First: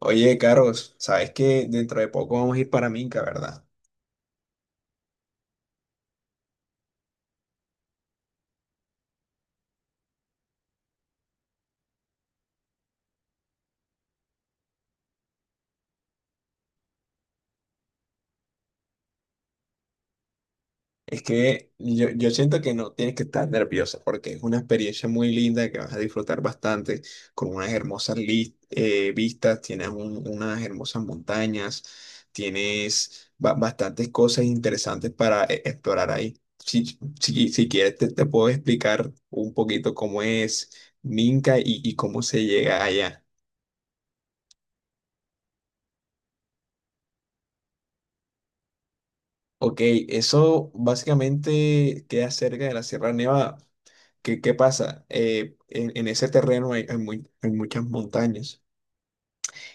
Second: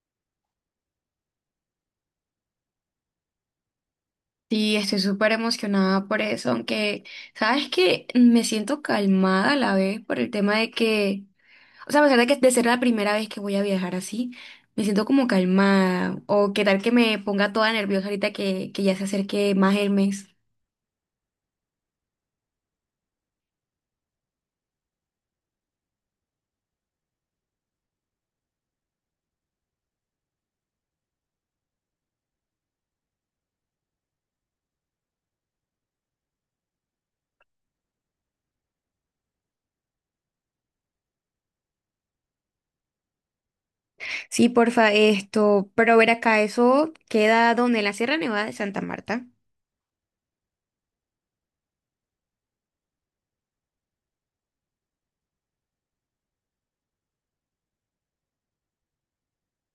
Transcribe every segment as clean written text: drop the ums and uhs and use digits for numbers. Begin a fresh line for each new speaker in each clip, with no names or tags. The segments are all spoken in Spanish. Oye, Carlos, sabes que dentro de poco vamos a ir para Minca, ¿verdad?
Sí, estoy súper emocionada por eso, aunque, ¿sabes que me siento calmada a la vez por el tema de que, o sea, a pesar de que de ser la primera vez que voy a viajar así, me siento como calmada, o qué tal que me ponga toda nerviosa ahorita que ya se acerque más el mes?
Es que yo siento que no tienes que estar nerviosa porque es una experiencia muy linda que vas a disfrutar bastante, con unas hermosas vistas, tienes unas hermosas montañas, tienes bastantes cosas interesantes para explorar ahí. Si quieres, te puedo explicar un poquito cómo es Minca y cómo se llega allá.
Sí, porfa, esto, pero ver acá, eso queda donde en la Sierra Nevada de Santa Marta.
Ok, eso básicamente queda cerca de la Sierra Nevada. ¿Qué pasa? En ese terreno hay muchas montañas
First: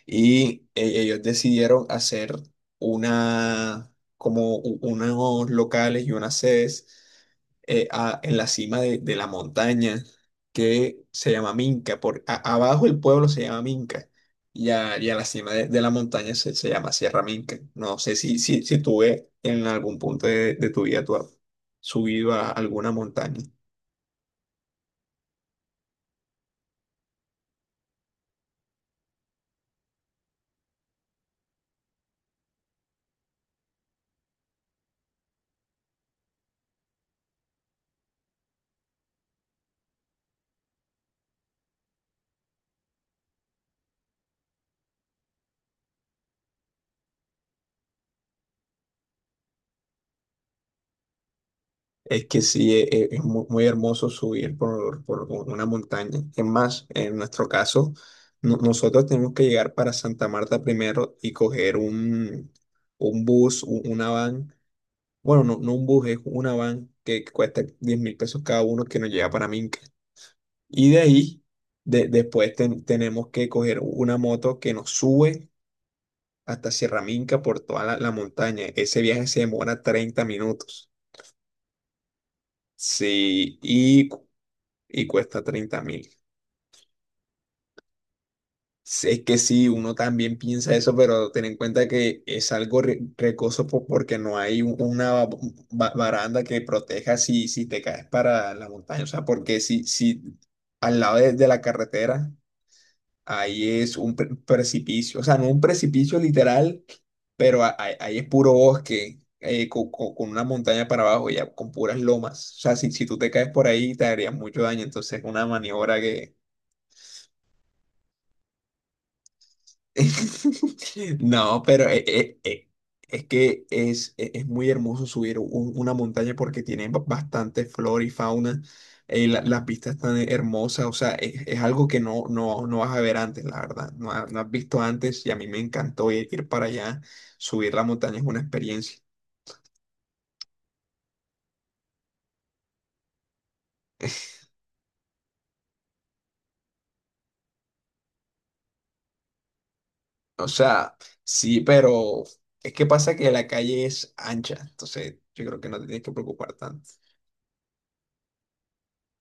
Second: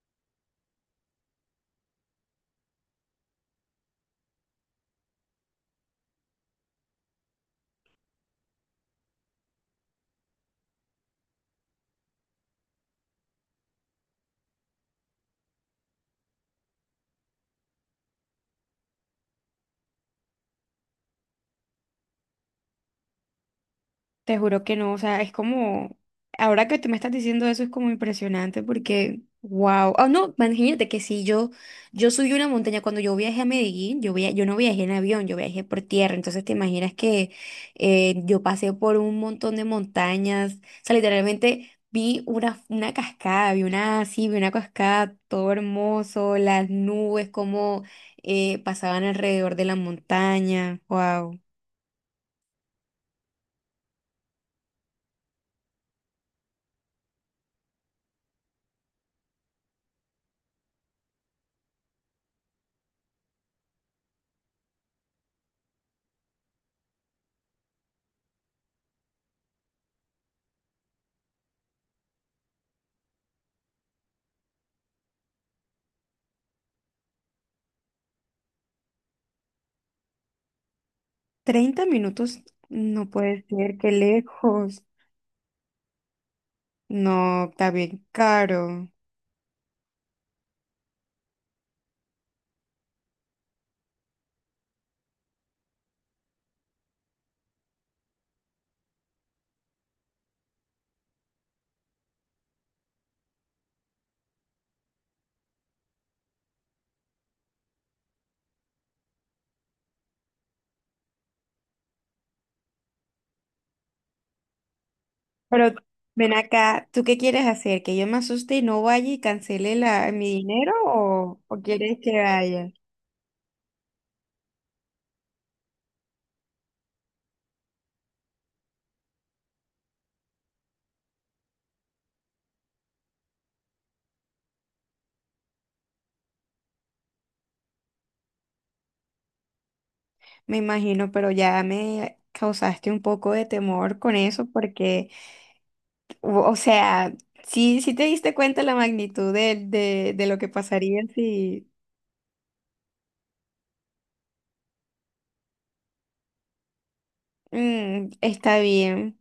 y ellos decidieron hacer una, como unos locales y unas sedes en la cima de la montaña que se llama Minca. Por, abajo el pueblo se llama Minca y a la cima de la montaña se llama Sierra Minca. No sé si tú ves en algún punto de tu vida tú has subido a alguna montaña.
Te juro que no, o sea, es como, ahora que tú me estás diciendo eso es como impresionante porque, wow, oh no, imagínate que si yo, subí una montaña cuando yo viajé a Medellín, yo no viajé en avión, yo viajé por tierra, entonces te imaginas que yo pasé por un montón de montañas, o sea, literalmente vi una cascada, vi una, sí, vi una cascada, todo hermoso, las nubes como pasaban alrededor de la montaña, wow.
Es que sí, es, muy, hermoso subir por una montaña. Es más, en nuestro caso, nosotros tenemos que llegar para Santa Marta primero y coger un bus, una van. Bueno, no un bus, es una van que cuesta 10.000 pesos cada uno que nos lleva para Minca. Y de ahí, después tenemos que coger una moto que nos sube hasta Sierra Minca por toda la, la montaña. Ese viaje se demora 30 minutos.
30 minutos, no puede
Sí,
ser, qué lejos.
y cuesta 30.000.
No, está bien caro.
Sí, es que sí, uno también piensa eso, pero ten en cuenta que es algo recoso porque no hay una baranda que proteja si te caes para la montaña. O sea, porque si, si al lado de la carretera, ahí es un precipicio. O sea, no un precipicio literal, pero ahí es puro bosque, con, una montaña para abajo, ya con puras lomas. O sea, si, si tú te caes por ahí, te harías mucho daño. Entonces, es una
Pero
maniobra.
ven acá, ¿tú qué quieres hacer? ¿Que yo me asuste y no vaya y cancele mi dinero o
No, pero
quieres que vaya?
es que es, es muy hermoso subir una montaña porque tiene bastante flora y fauna. La, las vistas tan hermosas, o sea, es algo que no vas a ver antes, la verdad. No, no has visto antes y a mí me encantó ir, ir para allá. Subir la montaña es una experiencia.
Me imagino, pero ya me causaste un poco de temor con eso porque, o sea, sí, sí te diste cuenta la magnitud de lo
O
que
sea,
pasaría
sí,
si.
pero es que pasa que la calle es ancha, entonces yo creo que no te tienes que preocupar tanto.
Está bien.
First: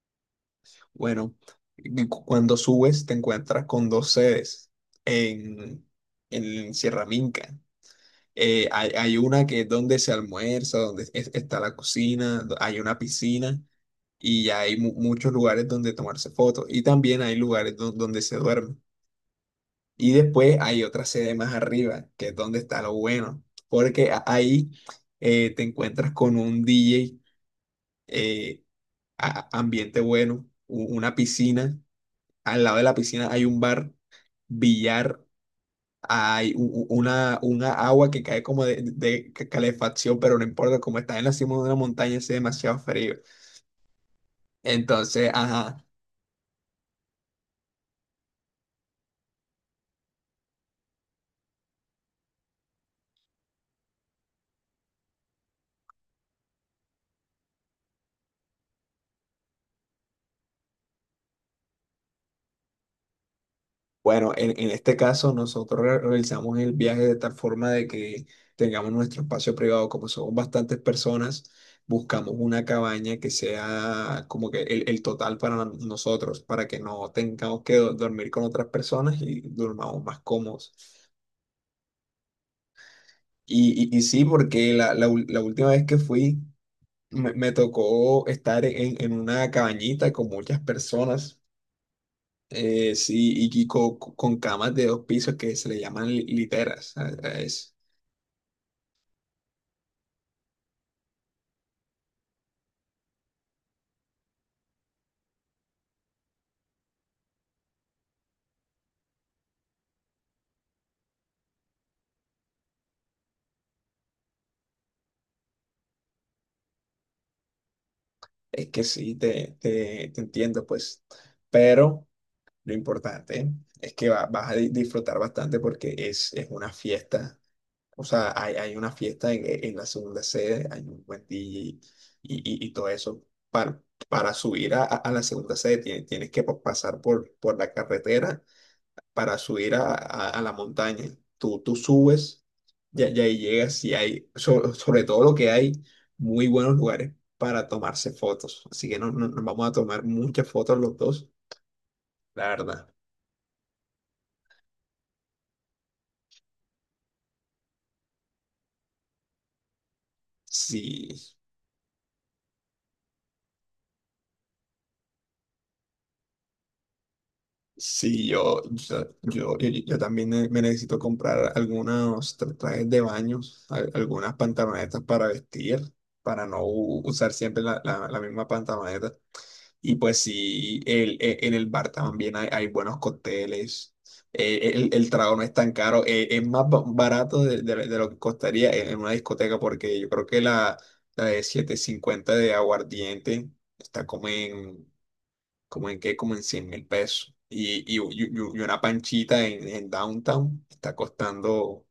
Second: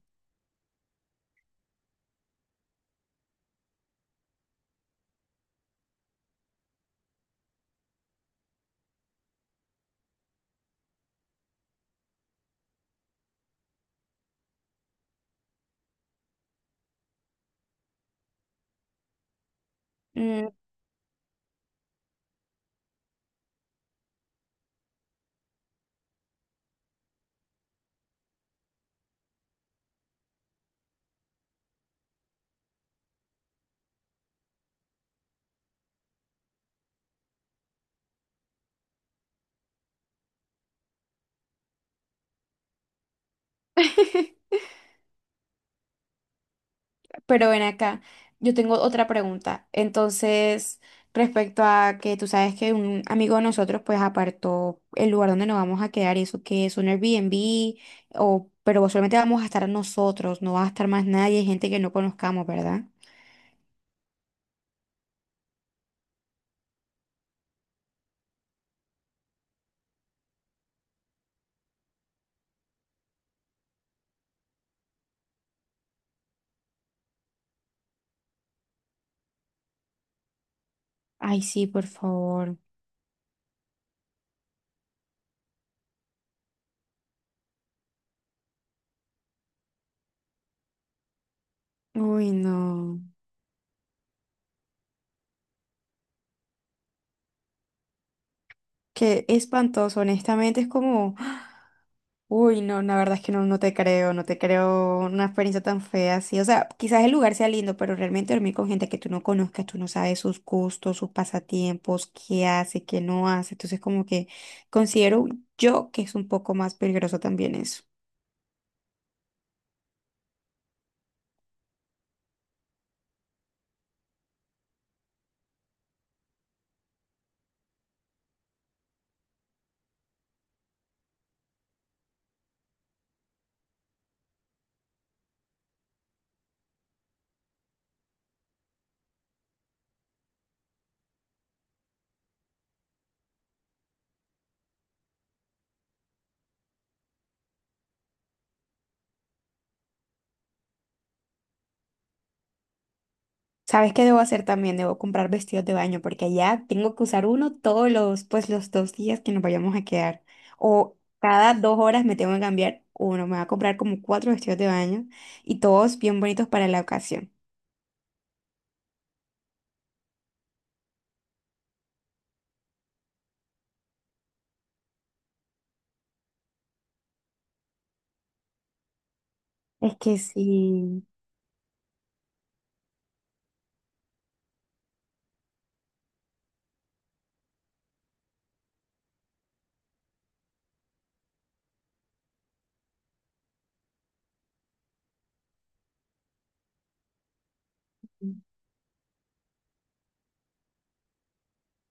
Bueno, y cuando subes te encuentras con dos sedes en, en Sierra Minca. Hay una que es donde se almuerza, donde está la cocina, hay una piscina y ya hay muchos lugares donde tomarse fotos y también hay lugares donde se duerme. Y
Mm.
después hay otra sede más arriba, que es donde está lo bueno, porque ahí te encuentras con un DJ, eh, ambiente bueno, una piscina, al lado de la piscina hay un bar, billar, hay una agua que cae como de calefacción, pero no importa, como está en la cima de una montaña, hace demasiado frío. Entonces, ajá,
Pero ven acá, yo tengo otra pregunta. Entonces, respecto a que tú sabes que un amigo de nosotros pues apartó el lugar donde nos vamos a quedar y eso que es un Airbnb o pero solamente vamos a estar nosotros, no va a estar más nadie, gente que no conozcamos, ¿verdad?
bueno, en este caso nosotros realizamos el viaje de tal forma de que tengamos nuestro espacio privado, como somos bastantes personas. Buscamos una cabaña que sea como que el total para nosotros, para que no tengamos que dormir con otras personas y durmamos más cómodos.
Ay, sí, por favor.
Y sí, porque la última vez que fui me tocó estar en una cabañita con muchas personas,
Uy, no.
sí, y con, camas de 2 pisos que se le llaman literas. A
Qué espantoso, honestamente, es como uy, no, la verdad es que no, no te creo, no te creo una experiencia tan fea así. O sea, quizás el lugar sea lindo, pero realmente dormir con gente que tú no conozcas, tú no sabes sus gustos, sus pasatiempos, qué hace, qué no hace. Entonces, como que considero yo que es un poco más peligroso también eso.
es que sí, te entiendo, pues. Pero lo importante es que vas a disfrutar bastante porque es una fiesta. O sea, hay una fiesta en, en la segunda sede, hay un buen DJ y todo eso. Para, para subir a la segunda sede tienes, tienes que pasar por la carretera para subir a la montaña. Tú subes ya ya ahí llegas y hay, sobre, sobre todo lo que hay, muy buenos lugares para tomarse fotos. Así que no, nos vamos a tomar muchas fotos los dos, la verdad.
¿Sabes qué debo hacer también? Debo comprar vestidos de baño porque allá tengo que usar uno todos los, pues los 2 días que nos vayamos a quedar. O
Sí.
cada 2 horas me tengo que cambiar uno. Me va a comprar como cuatro vestidos de baño y todos bien bonitos para la ocasión.
Sí, yo también me necesito comprar algunos trajes de baños, algunas pantalonetas para vestir, para no usar siempre la misma pantaloneta. Y
Es
pues
que
sí,
sí,
en el bar también hay buenos cócteles. El trago no es tan caro, es más barato de, de lo que costaría en una discoteca, porque yo creo que la de 750 de aguardiente está como en como en qué, como en 100.000 pesos. Y una panchita en downtown está costando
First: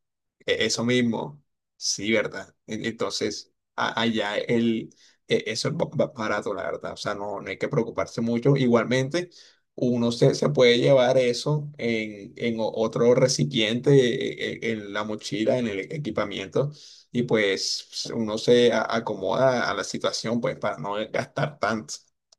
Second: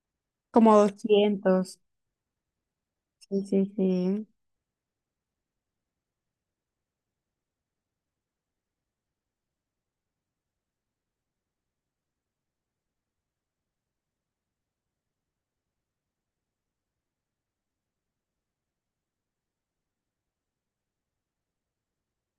como
eso mismo.
200.
Sí, ¿verdad? En-
Sí,
Entonces,
sí, sí.
allá eso es barato, la verdad. O sea, no, no hay que preocuparse mucho. Igualmente, uno se puede llevar eso en otro recipiente, en la mochila, en el equipamiento. Y pues uno se acomoda a la situación, pues, para no gastar tanto.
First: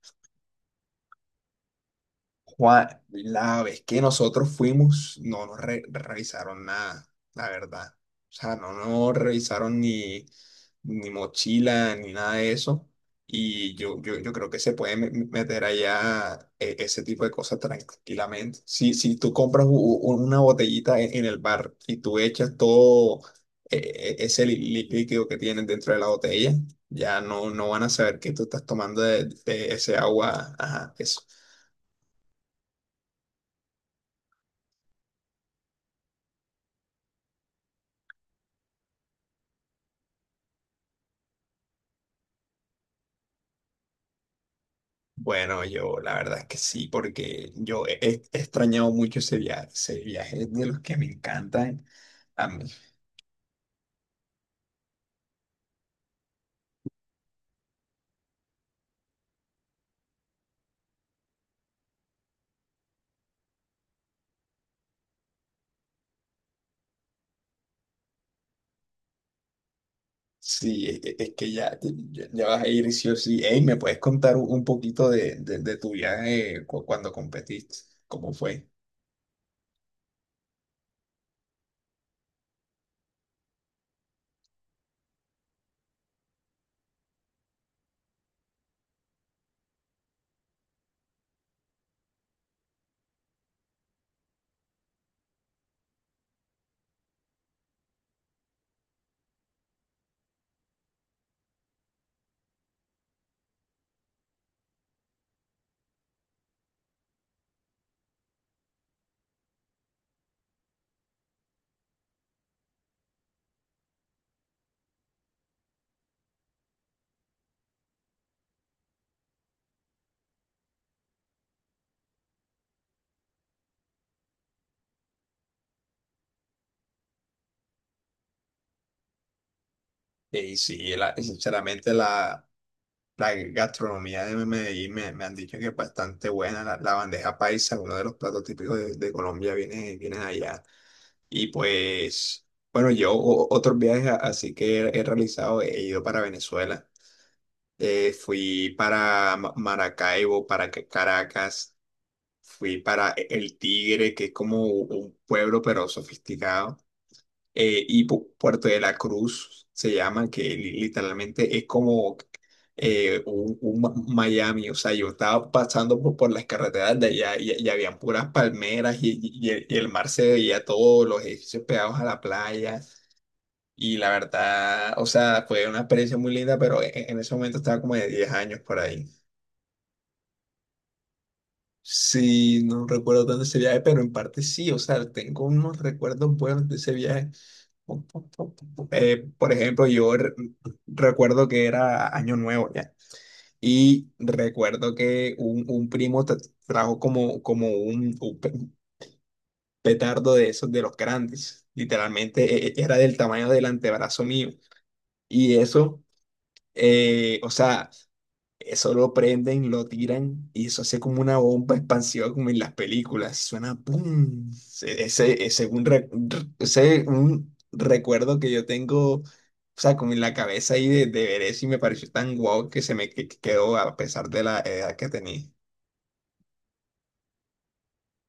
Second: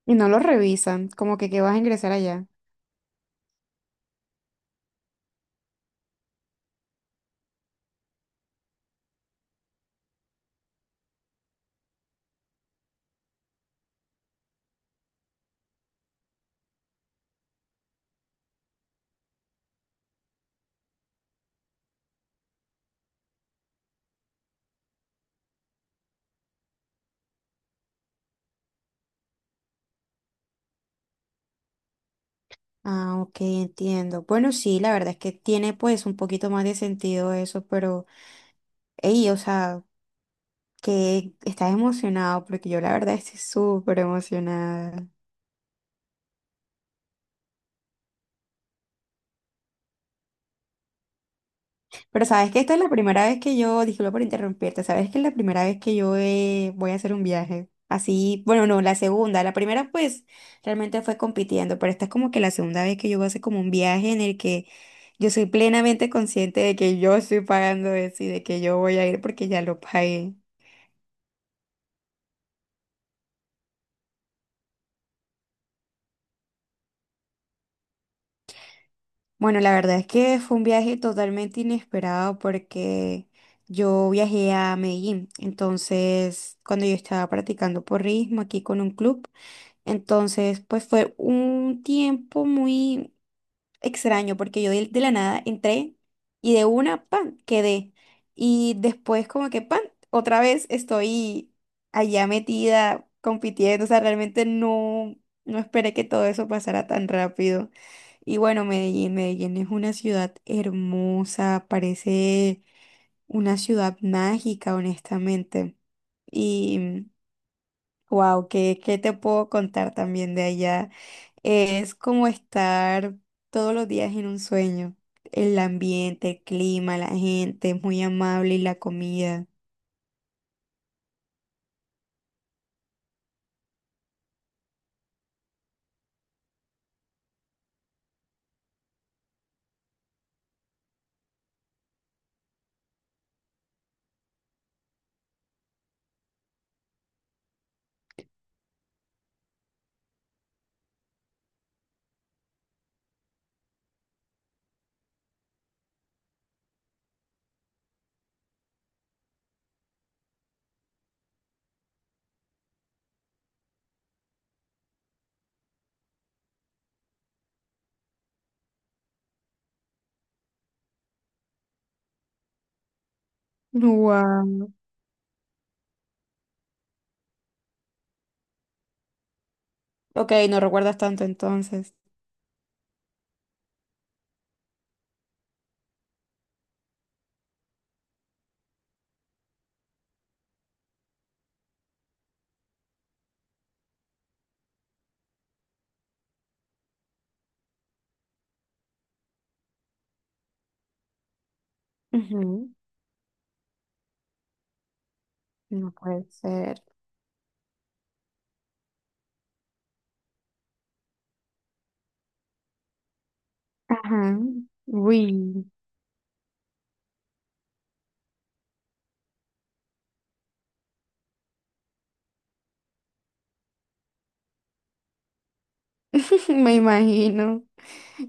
Y no lo revisan, como que vas a ingresar allá.
Juan, la vez que nosotros fuimos, no nos revisaron nada, la verdad. O sea, no nos revisaron ni, ni mochila, ni nada de eso. Y yo creo que se puede meter allá ese tipo de cosas tranquilamente. Si, si tú compras una botellita en el bar y tú echas todo ese líquido que tienen dentro de la botella, ya no, no van a saber que tú estás tomando de ese agua, ajá, eso.
Ah, ok, entiendo. Bueno, sí, la verdad es que tiene pues un poquito más de sentido eso, pero, ey, o sea, que estás emocionado, porque yo la verdad estoy súper emocionada.
Bueno, yo la verdad es que sí, porque yo he, he extrañado mucho ese viaje es de los que me encantan
Pero
a
sabes que
mí.
esta es la primera vez que yo, disculpa por interrumpirte, sabes que es la primera vez que yo voy a hacer un viaje. Así, bueno, no, la segunda, la primera pues realmente fue compitiendo, pero esta es como que la segunda vez que yo voy a hacer como un viaje en el que yo soy plenamente consciente de que yo estoy pagando eso y de que yo voy a ir porque ya lo pagué.
Sí, es que ya, ya ya vas a ir sí o sí. Ey, ¿me puedes contar un poquito de tu viaje cuando competiste? ¿Cómo fue?
Bueno, la verdad es que fue un viaje totalmente inesperado porque yo viajé a Medellín, entonces cuando yo estaba practicando porrismo aquí con un club. Entonces, pues fue un tiempo muy extraño porque yo de la nada entré y de una, pan, quedé. Y después como que, pan, otra vez estoy allá metida compitiendo. O sea, realmente no esperé que todo eso pasara tan rápido. Y bueno, Medellín, Medellín es una ciudad hermosa, parece una ciudad mágica, honestamente. Y wow, ¿qué te puedo contar también de allá? Es como estar todos los días en un sueño. El ambiente, el clima, la gente, es muy amable y la comida.
Y sí, sinceramente la, la gastronomía de Medellín me han dicho que es bastante buena. La bandeja paisa, uno de los platos típicos de Colombia, viene, viene de allá. Y pues, bueno, yo otros viajes así que he, he realizado, he ido para Venezuela. Fui para Maracaibo, para Caracas, fui para El Tigre, que es como un pueblo pero sofisticado, y Puerto de la Cruz se llama, que literalmente es como un Miami. O sea, yo estaba pasando por las carreteras de allá y- habían puras palmeras y, y el mar se veía todos los edificios pegados a la playa. Y la
Wow.
verdad, o sea, fue una experiencia muy linda, pero en ese momento estaba como de 10 años por ahí.
Ok, no recuerdas tanto entonces.
Sí, no recuerdo tanto ese viaje, pero en parte sí, o sea, tengo unos recuerdos buenos de ese viaje. Por ejemplo, yo recuerdo que era Año Nuevo ya, y recuerdo que un primo trajo como, como un petardo de esos de los grandes, literalmente
Ujú.
era del tamaño del antebrazo mío, y
No
eso,
puede ser.
o sea, eso lo prenden, lo tiran y eso hace como una bomba expansiva como en las películas. Suena
Ajá.
¡pum!
Uy.
Ese un recuerdo que yo tengo, o sea, como en la cabeza ahí de ver eso y me pareció tan guau que se me que quedó a pesar de la edad que tenía.
Me imagino.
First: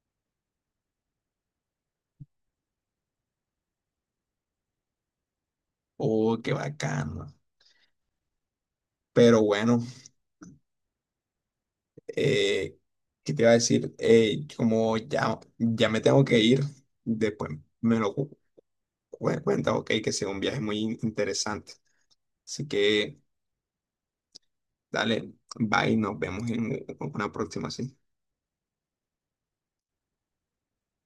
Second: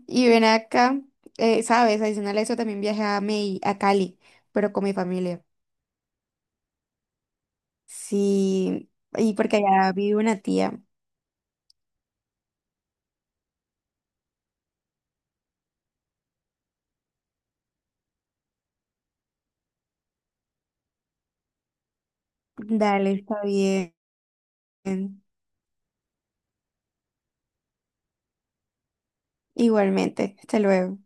Y ven acá, sabes, adicional a eso también viajé a Cali, pero con mi familia.
¡Oh, qué bacano!
Sí, y
Pero
porque
bueno,
allá vive una tía.
eh, ¿qué te iba a decir? Como ya, ya me tengo que ir, después me lo cuenta, ok, que sea un viaje muy interesante. Así
Dale,
que...
está bien.
Dale, bye, nos vemos en una próxima, sí.
Igualmente. Hasta luego.